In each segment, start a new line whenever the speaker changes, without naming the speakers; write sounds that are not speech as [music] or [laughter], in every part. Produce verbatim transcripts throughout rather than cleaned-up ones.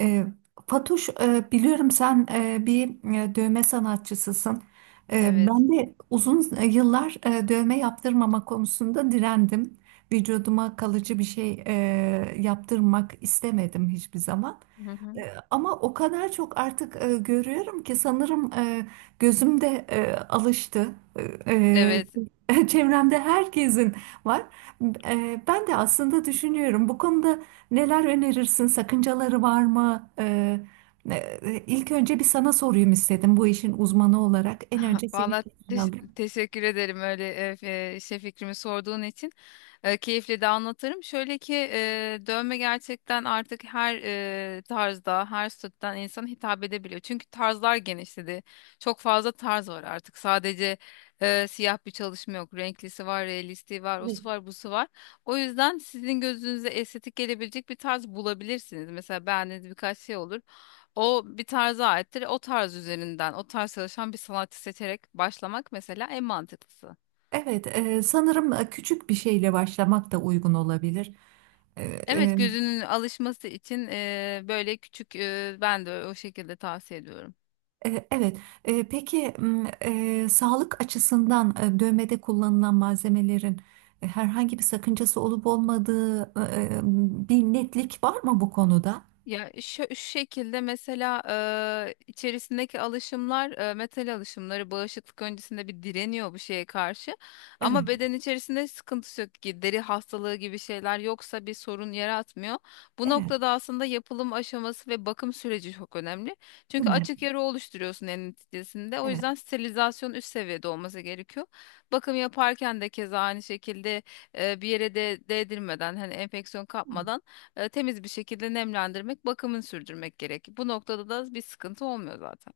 E, Fatoş, e, biliyorum sen e, bir e, dövme sanatçısısın. E,
Evet.
ben de uzun yıllar e, dövme yaptırmama konusunda direndim. Vücuduma kalıcı bir şey e, yaptırmak istemedim hiçbir zaman.
Hı hı.
E, Ama o kadar çok artık e, görüyorum ki sanırım e, gözüm de e, alıştı. E,
Evet.
e, [laughs] çevremde herkesin var. E, ben de aslında düşünüyorum, bu konuda neler önerirsin? Sakıncaları var mı? E, e, ilk önce bir sana sorayım istedim, bu işin uzmanı olarak. En
[laughs]
önce senin
Vallahi
fikrini
teş-
alayım.
teşekkür ederim öyle e, e, şey fikrimi sorduğun için. E, keyifle de anlatırım. Şöyle ki e, dövme gerçekten artık her e, tarzda, her statüden insan hitap edebiliyor. Çünkü tarzlar genişledi. Çok fazla tarz var artık. Sadece e, siyah bir çalışma yok. Renklisi var, realisti var, osu var, busu var. O yüzden sizin gözünüze estetik gelebilecek bir tarz bulabilirsiniz. Mesela beğendiğiniz birkaç şey olur. O bir tarza aittir. O tarz üzerinden, o tarz çalışan bir sanatçı seçerek başlamak mesela en mantıklısı.
Evet, e, sanırım e, küçük bir şeyle başlamak da uygun olabilir.
Evet,
E,
gözünün alışması için eee, böyle küçük, eee, ben de o şekilde tavsiye ediyorum.
E, Evet. E, Peki m, e, sağlık açısından e, dövmede kullanılan malzemelerin e, herhangi bir sakıncası olup olmadığı, e, e, bir netlik var mı bu konuda?
Ya şu, şu şekilde mesela eee, içerisindeki alışımlar, eee, metal alışımları bağışıklık öncesinde bir direniyor bu şeye karşı.
Evet,
Ama beden içerisinde sıkıntısı yok ki, deri hastalığı gibi şeyler yoksa bir sorun yaratmıyor. Bu
evet,
noktada aslında yapılım aşaması ve bakım süreci çok önemli.
değil
Çünkü
mi?
açık yara oluşturuyorsun en neticesinde. O
Evet.
yüzden sterilizasyon üst seviyede olması gerekiyor. Bakım yaparken de keza aynı şekilde eee, bir yere de değdirmeden, hani enfeksiyon kapmadan, e, temiz bir şekilde nemlendirmek, bakımını sürdürmek gerek. Bu noktada da bir sıkıntı olmuyor zaten.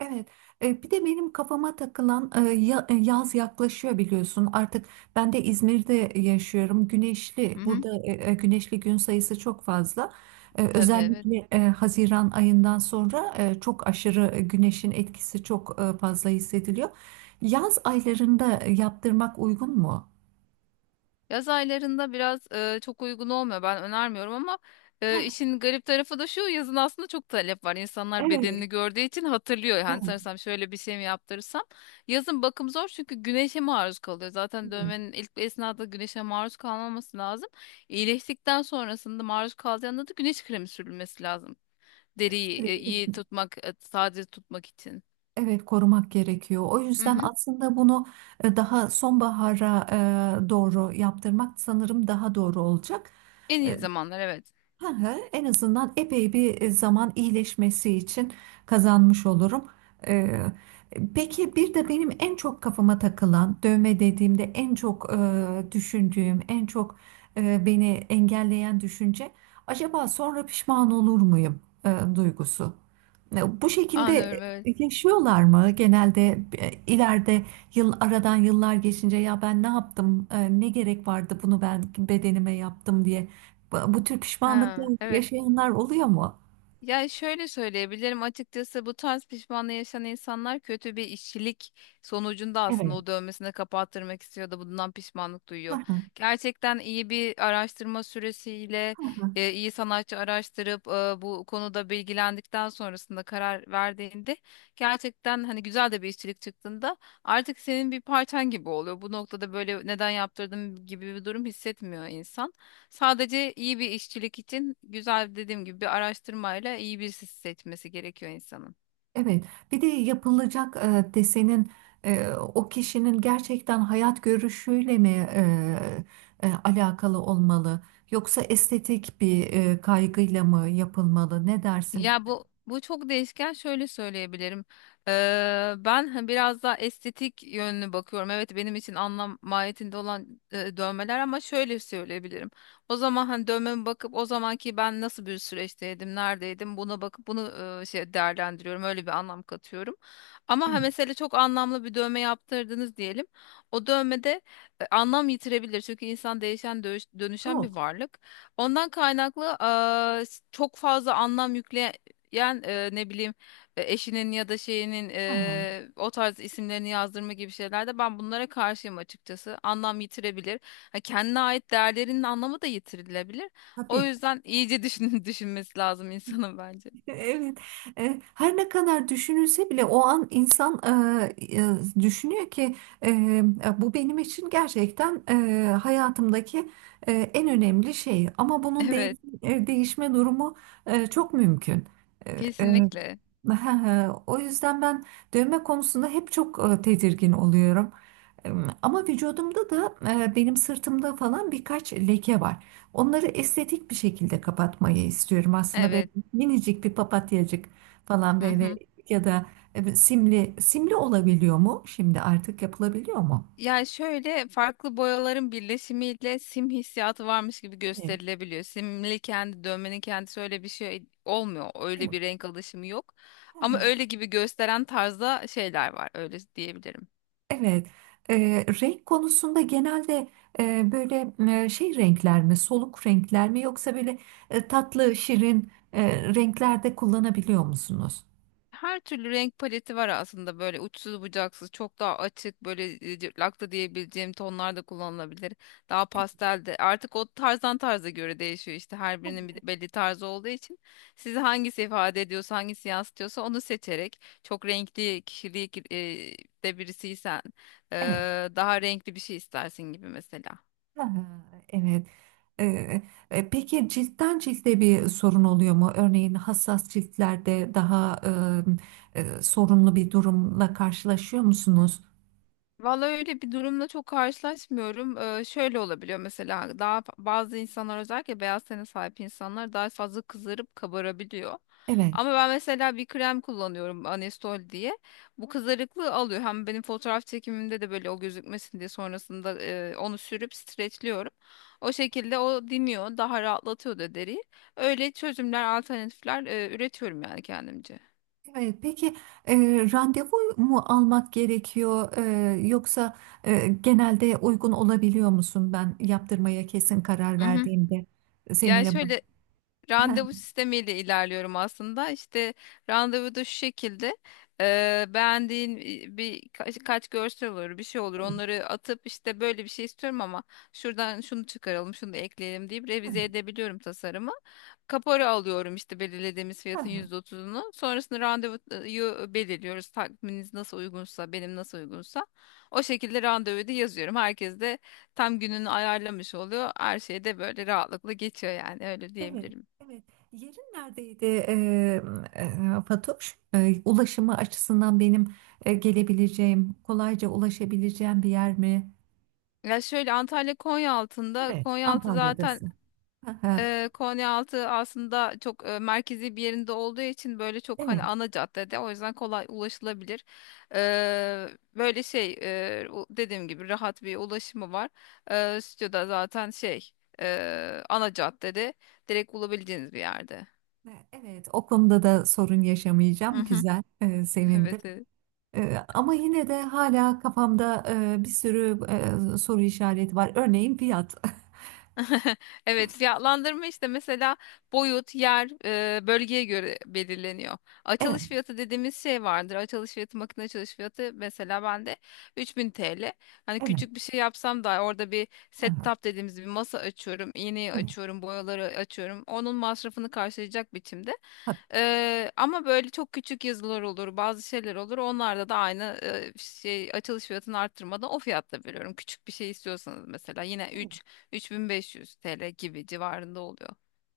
Evet, e, bir de benim kafama takılan, e, ya- e, yaz yaklaşıyor biliyorsun. Artık ben de İzmir'de yaşıyorum. Güneşli,
Hı hı,
burada e, e, güneşli gün sayısı çok fazla. E,
tabii evet.
Özellikle e, Haziran ayından sonra e, çok aşırı güneşin etkisi çok e, fazla hissediliyor. Yaz aylarında yaptırmak uygun mu?
Yaz aylarında biraz e, çok uygun olmuyor. Ben önermiyorum ama
Ha,
e, işin garip tarafı da şu, yazın aslında çok talep var. İnsanlar
evet,
bedenini gördüğü için hatırlıyor.
evet,
Hani sanırsam şöyle bir şey mi yaptırırsam. Yazın bakım zor, çünkü güneşe maruz kalıyor. Zaten dövmenin ilk esnada güneşe maruz kalmaması lazım. İyileştikten sonrasında maruz kalacağında da güneş kremi sürülmesi lazım. Deriyi
evet.
e, iyi tutmak, e, taze tutmak için.
Evet, korumak gerekiyor. O
Hı
yüzden
hı.
aslında bunu e, daha sonbahara e, doğru yaptırmak sanırım daha doğru olacak.
En iyi
E,
zamanlar, evet.
hı hı, en azından epey bir e, zaman iyileşmesi için kazanmış olurum. E, Peki, bir de benim en çok kafama takılan, dövme dediğimde en çok e, düşündüğüm, en çok e, beni engelleyen düşünce, acaba sonra pişman olur muyum e, duygusu. E, Bu şekilde
Anlıyorum, evet.
yaşıyorlar mı? Genelde e, ileride, yıl aradan yıllar geçince, ya ben ne yaptım? E, Ne gerek vardı bunu ben bedenime yaptım diye. Bu bu tür pişmanlıklar
Ha, evet.
yaşayanlar oluyor mu?
Yani şöyle söyleyebilirim, açıkçası bu tarz pişmanlığı yaşayan insanlar kötü bir işçilik sonucunda aslında
Evet.
o dövmesini kapattırmak istiyor da bundan pişmanlık
Hı
duyuyor.
hı,
Gerçekten iyi bir araştırma süresiyle,
hı.
e, iyi sanatçı araştırıp e, bu konuda bilgilendikten sonrasında karar verdiğinde, gerçekten hani güzel de bir işçilik çıktığında artık senin bir parçan gibi oluyor. Bu noktada böyle neden yaptırdım gibi bir durum hissetmiyor insan. Sadece iyi bir işçilik için, güzel dediğim gibi, bir araştırmayla iyi birisi seçmesi gerekiyor insanın.
Evet. Bir de yapılacak e, desenin e, o kişinin gerçekten hayat görüşüyle mi e, e, alakalı olmalı? Yoksa estetik bir e, kaygıyla mı yapılmalı? Ne dersin?
Ya bu bu çok değişken, şöyle söyleyebilirim. Ee, ben hani biraz daha estetik yönünü bakıyorum. Evet, benim için anlam mahiyetinde olan e, dövmeler, ama şöyle söyleyebilirim. O zaman hani dövmeme bakıp, o zamanki ben nasıl bir süreçteydim, neredeydim, buna bakıp bunu e, şey değerlendiriyorum. Öyle bir anlam katıyorum. Ama
Evet,
ha, mesela çok anlamlı bir dövme yaptırdınız diyelim. O dövmede e, anlam yitirebilir. Çünkü insan değişen, dönüş- dönüşen bir
çok.
varlık. Ondan kaynaklı eee, s- çok fazla anlam yükleyen, eee, ne bileyim, e, eşinin ya da şeyinin
Hı hı,
eee, o tarz isimlerini yazdırma gibi şeylerde ben bunlara karşıyım açıkçası. Anlam yitirebilir. Ha, kendine ait değerlerinin anlamı da yitirilebilir. O
tabii.
yüzden iyice düşün [laughs] düşünmesi lazım insanın bence.
Evet. E, her ne kadar düşünülse bile, o an insan e, e, düşünüyor ki e, e, bu benim için gerçekten e, hayatımdaki e, en önemli şey. Ama bunun değiş-
Evet,
e, değişme durumu e, çok mümkün. E, e,
kesinlikle.
[laughs] O yüzden ben dövme konusunda hep çok e, tedirgin oluyorum. E, Ama vücudumda da, e, benim sırtımda falan birkaç leke var. Onları estetik bir şekilde kapatmayı istiyorum aslında.
Evet.
Minicik bir papatyacık falan,
Hı
böyle
hı.
ya da e, simli simli olabiliyor mu? Şimdi artık yapılabiliyor mu?
Yani şöyle, farklı boyaların birleşimiyle sim hissiyatı varmış gibi
Evet.
gösterilebiliyor. Simli, kendi dövmenin kendisi öyle bir şey olmuyor. Öyle
Evet.
bir renk alışımı yok.
Hı
Ama
hı.
öyle gibi gösteren tarzda şeyler var. Öyle diyebilirim.
Evet. Ee, renk konusunda genelde e, böyle e, şey renkler mi, soluk renkler mi, yoksa böyle e, tatlı, şirin e, renkler kullanabiliyor musunuz?
Her türlü renk paleti var aslında, böyle uçsuz bucaksız. Çok daha açık, böyle e, cırtlak da diyebileceğim tonlar da kullanılabilir. Daha pastel de artık, o tarzdan tarza göre değişiyor işte, her birinin bir belli tarzı olduğu için. Sizi hangisi ifade ediyorsa, hangisi yansıtıyorsa onu seçerek. Çok renkli kişilik e, de birisiysen, e,
Evet.
daha renkli bir şey istersin gibi mesela.
Aha, evet. Ee, e, peki, ciltten cilde bir sorun oluyor mu? Örneğin hassas ciltlerde daha e, e, sorunlu bir durumla karşılaşıyor musunuz?
Vallahi öyle bir durumla çok karşılaşmıyorum. Ee, şöyle olabiliyor mesela, daha fa- bazı insanlar, özellikle beyaz tene sahip insanlar daha fazla kızarıp kabarabiliyor.
Evet.
Ama ben mesela bir krem kullanıyorum, Anestol diye. Bu kızarıklığı alıyor. Hem benim fotoğraf çekimimde de böyle o gözükmesin diye, sonrasında e, onu sürüp streçliyorum. O şekilde o diniyor, daha rahatlatıyor da deriyi. Öyle çözümler, alternatifler e, üretiyorum yani kendimce.
Evet. Peki, e, randevu mu almak gerekiyor, E, yoksa e, genelde uygun olabiliyor musun? Ben yaptırmaya kesin karar
Hı hı.
verdiğimde
Yani
seninle.
şöyle, randevu sistemiyle ilerliyorum aslında. İşte randevu da şu şekilde, eee, beğendiğin bir bir kaç, kaç görsel olur, bir şey olur, onları atıp işte böyle bir şey istiyorum ama şuradan şunu çıkaralım, şunu da ekleyelim deyip revize
[laughs]
edebiliyorum tasarımı. Kapora alıyorum, işte belirlediğimiz fiyatın
bu-
yüzde otuzunu. Sonrasında randevuyu belirliyoruz. Takviminiz nasıl uygunsa, benim nasıl uygunsa o şekilde randevuyu da yazıyorum. Herkes de tam gününü ayarlamış oluyor. Her şey de böyle rahatlıkla geçiyor, yani öyle
Evet,
diyebilirim.
evet. Yerin neredeydi, e, e, Fatoş? E, ulaşımı açısından benim e, gelebileceğim, kolayca ulaşabileceğim bir yer mi?
Ya şöyle, Antalya Konyaaltı'nda.
Evet.
Konyaaltı zaten,
Antalya'dasın. Hı hı.
e, Konyaaltı aslında çok e, merkezi bir yerinde olduğu için, böyle çok
Evet.
hani ana caddede, o yüzden kolay ulaşılabilir. E, böyle şey, e, u- dediğim gibi rahat bir ulaşımı var. E, stüdyoda zaten şey e, ana caddede, direkt bulabileceğiniz bir yerde.
E, Evet, o konuda da sorun
Hı
yaşamayacağım.
hı.
Güzel, e,
[laughs]
sevindim.
Evet. Evet.
E, ama yine de hala kafamda e, bir sürü e, soru işareti var. Örneğin fiyat. [laughs]
Evet, fiyatlandırma işte, mesela boyut, yer, e, bölgeye göre belirleniyor.
Evet.
Açılış fiyatı dediğimiz şey vardır. Açılış fiyatı, makine açılış fiyatı, mesela bende üç bin T L. Hani
Evet.
küçük bir şey yapsam da, orada bir
Hı hı.
setup dediğimiz bir masa açıyorum, iğneyi
Evet,
açıyorum, boyaları açıyorum. Onun masrafını karşılayacak biçimde.
evet.
Eee, ama böyle çok küçük yazılar olur, bazı şeyler olur. Onlarda da aynı, eee, şey açılış fiyatını arttırmadan o fiyatta veriyorum. Küçük bir şey istiyorsanız mesela, yine
Tabii.
üç 3500 T L gibi civarında oluyor.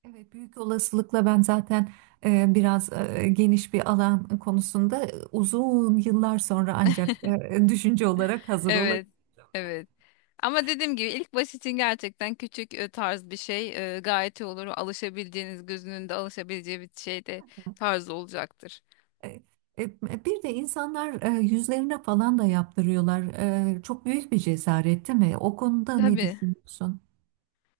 Evet, büyük olasılıkla ben zaten e, biraz e, geniş bir alan konusunda e, uzun yıllar sonra ancak e, düşünce olarak hazır
Evet,
olabilirim.
evet. Ama dediğim gibi, ilk baş için gerçekten küçük e, tarz bir şey e, gayet iyi olur. Alışabileceğiniz, gözünün de alışabileceği bir şey de tarz olacaktır.
E, e, Bir de insanlar e, yüzlerine falan da yaptırıyorlar. E, çok büyük bir cesaret, değil mi? O konuda ne
Tabii.
düşünüyorsun?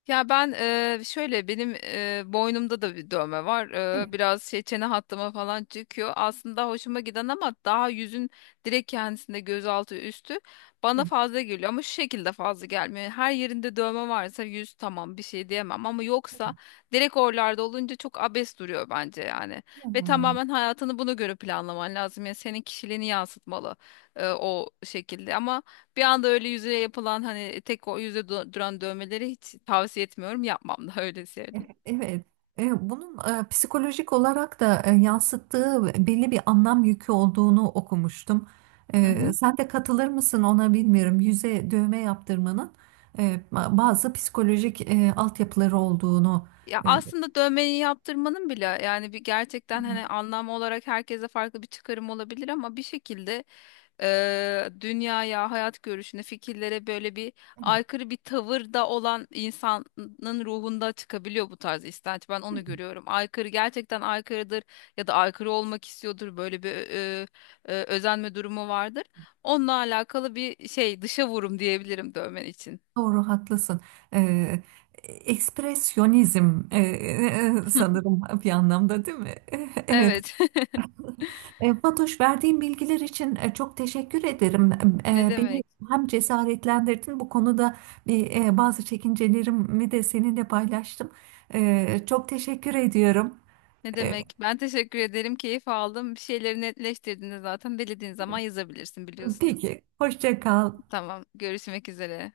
Ya ben eee, şöyle, benim eee, boynumda da bir dövme var.
Evet,
Eee, biraz şey çene hattıma falan çıkıyor. Aslında hoşuma giden, ama daha yüzün direkt kendisinde, gözaltı üstü bana fazla geliyor, ama şu şekilde fazla gelmiyor. Yani her yerinde dövme varsa yüz, tamam, bir şey diyemem, ama yoksa direkt oralarda olunca çok abes duruyor bence yani. Ve
evet.
tamamen hayatını buna göre planlaman lazım. Yani senin kişiliğini yansıtmalı eee, o şekilde, ama bir anda öyle yüzeye yapılan, hani tek o yüze du- duran dövmeleri hiç tavsiye etmiyorum. Yapmam da [laughs] öyle söyleyeyim.
Evet, e, bunun e, psikolojik olarak da e, yansıttığı belli bir anlam yükü olduğunu okumuştum.
Hı
E,
hı.
sen de katılır mısın ona bilmiyorum. Yüze dövme yaptırmanın e, ba- bazı psikolojik e, altyapıları olduğunu.
Ya
e,
aslında dövmeyi yaptırmanın bile, yani bir gerçekten hani anlam olarak herkese farklı bir çıkarım olabilir, ama bir şekilde e, dünyaya, hayat görüşüne, fikirlere böyle bir
evet,
aykırı bir tavırda olan insanın ruhunda çıkabiliyor bu tarz istenç. Ben onu görüyorum. Aykırı gerçekten aykırıdır, ya da aykırı olmak istiyordur. Böyle bir e, e, özenme durumu vardır. Onunla alakalı bir şey, dışa vurum diyebilirim dövmen için.
doğru, haklısın. E, Ekspresyonizm, e, e, e, sanırım bir anlamda, değil mi? [laughs] Evet.
Evet. [laughs]
E, Fatoş, verdiğin bilgiler için e, çok teşekkür ederim.
Ne
E, Beni
demek?
hem cesaretlendirdin bu konuda, bir, e, bazı çekincelerimi de seninle paylaştım. E, Çok teşekkür ediyorum.
Ne
E,
demek? Ben teşekkür ederim. Keyif aldım. Bir şeyleri netleştirdiğinde, zaten belediğin zaman yazabilirsin, biliyorsun.
Peki, hoşça kal.
Tamam. Görüşmek üzere.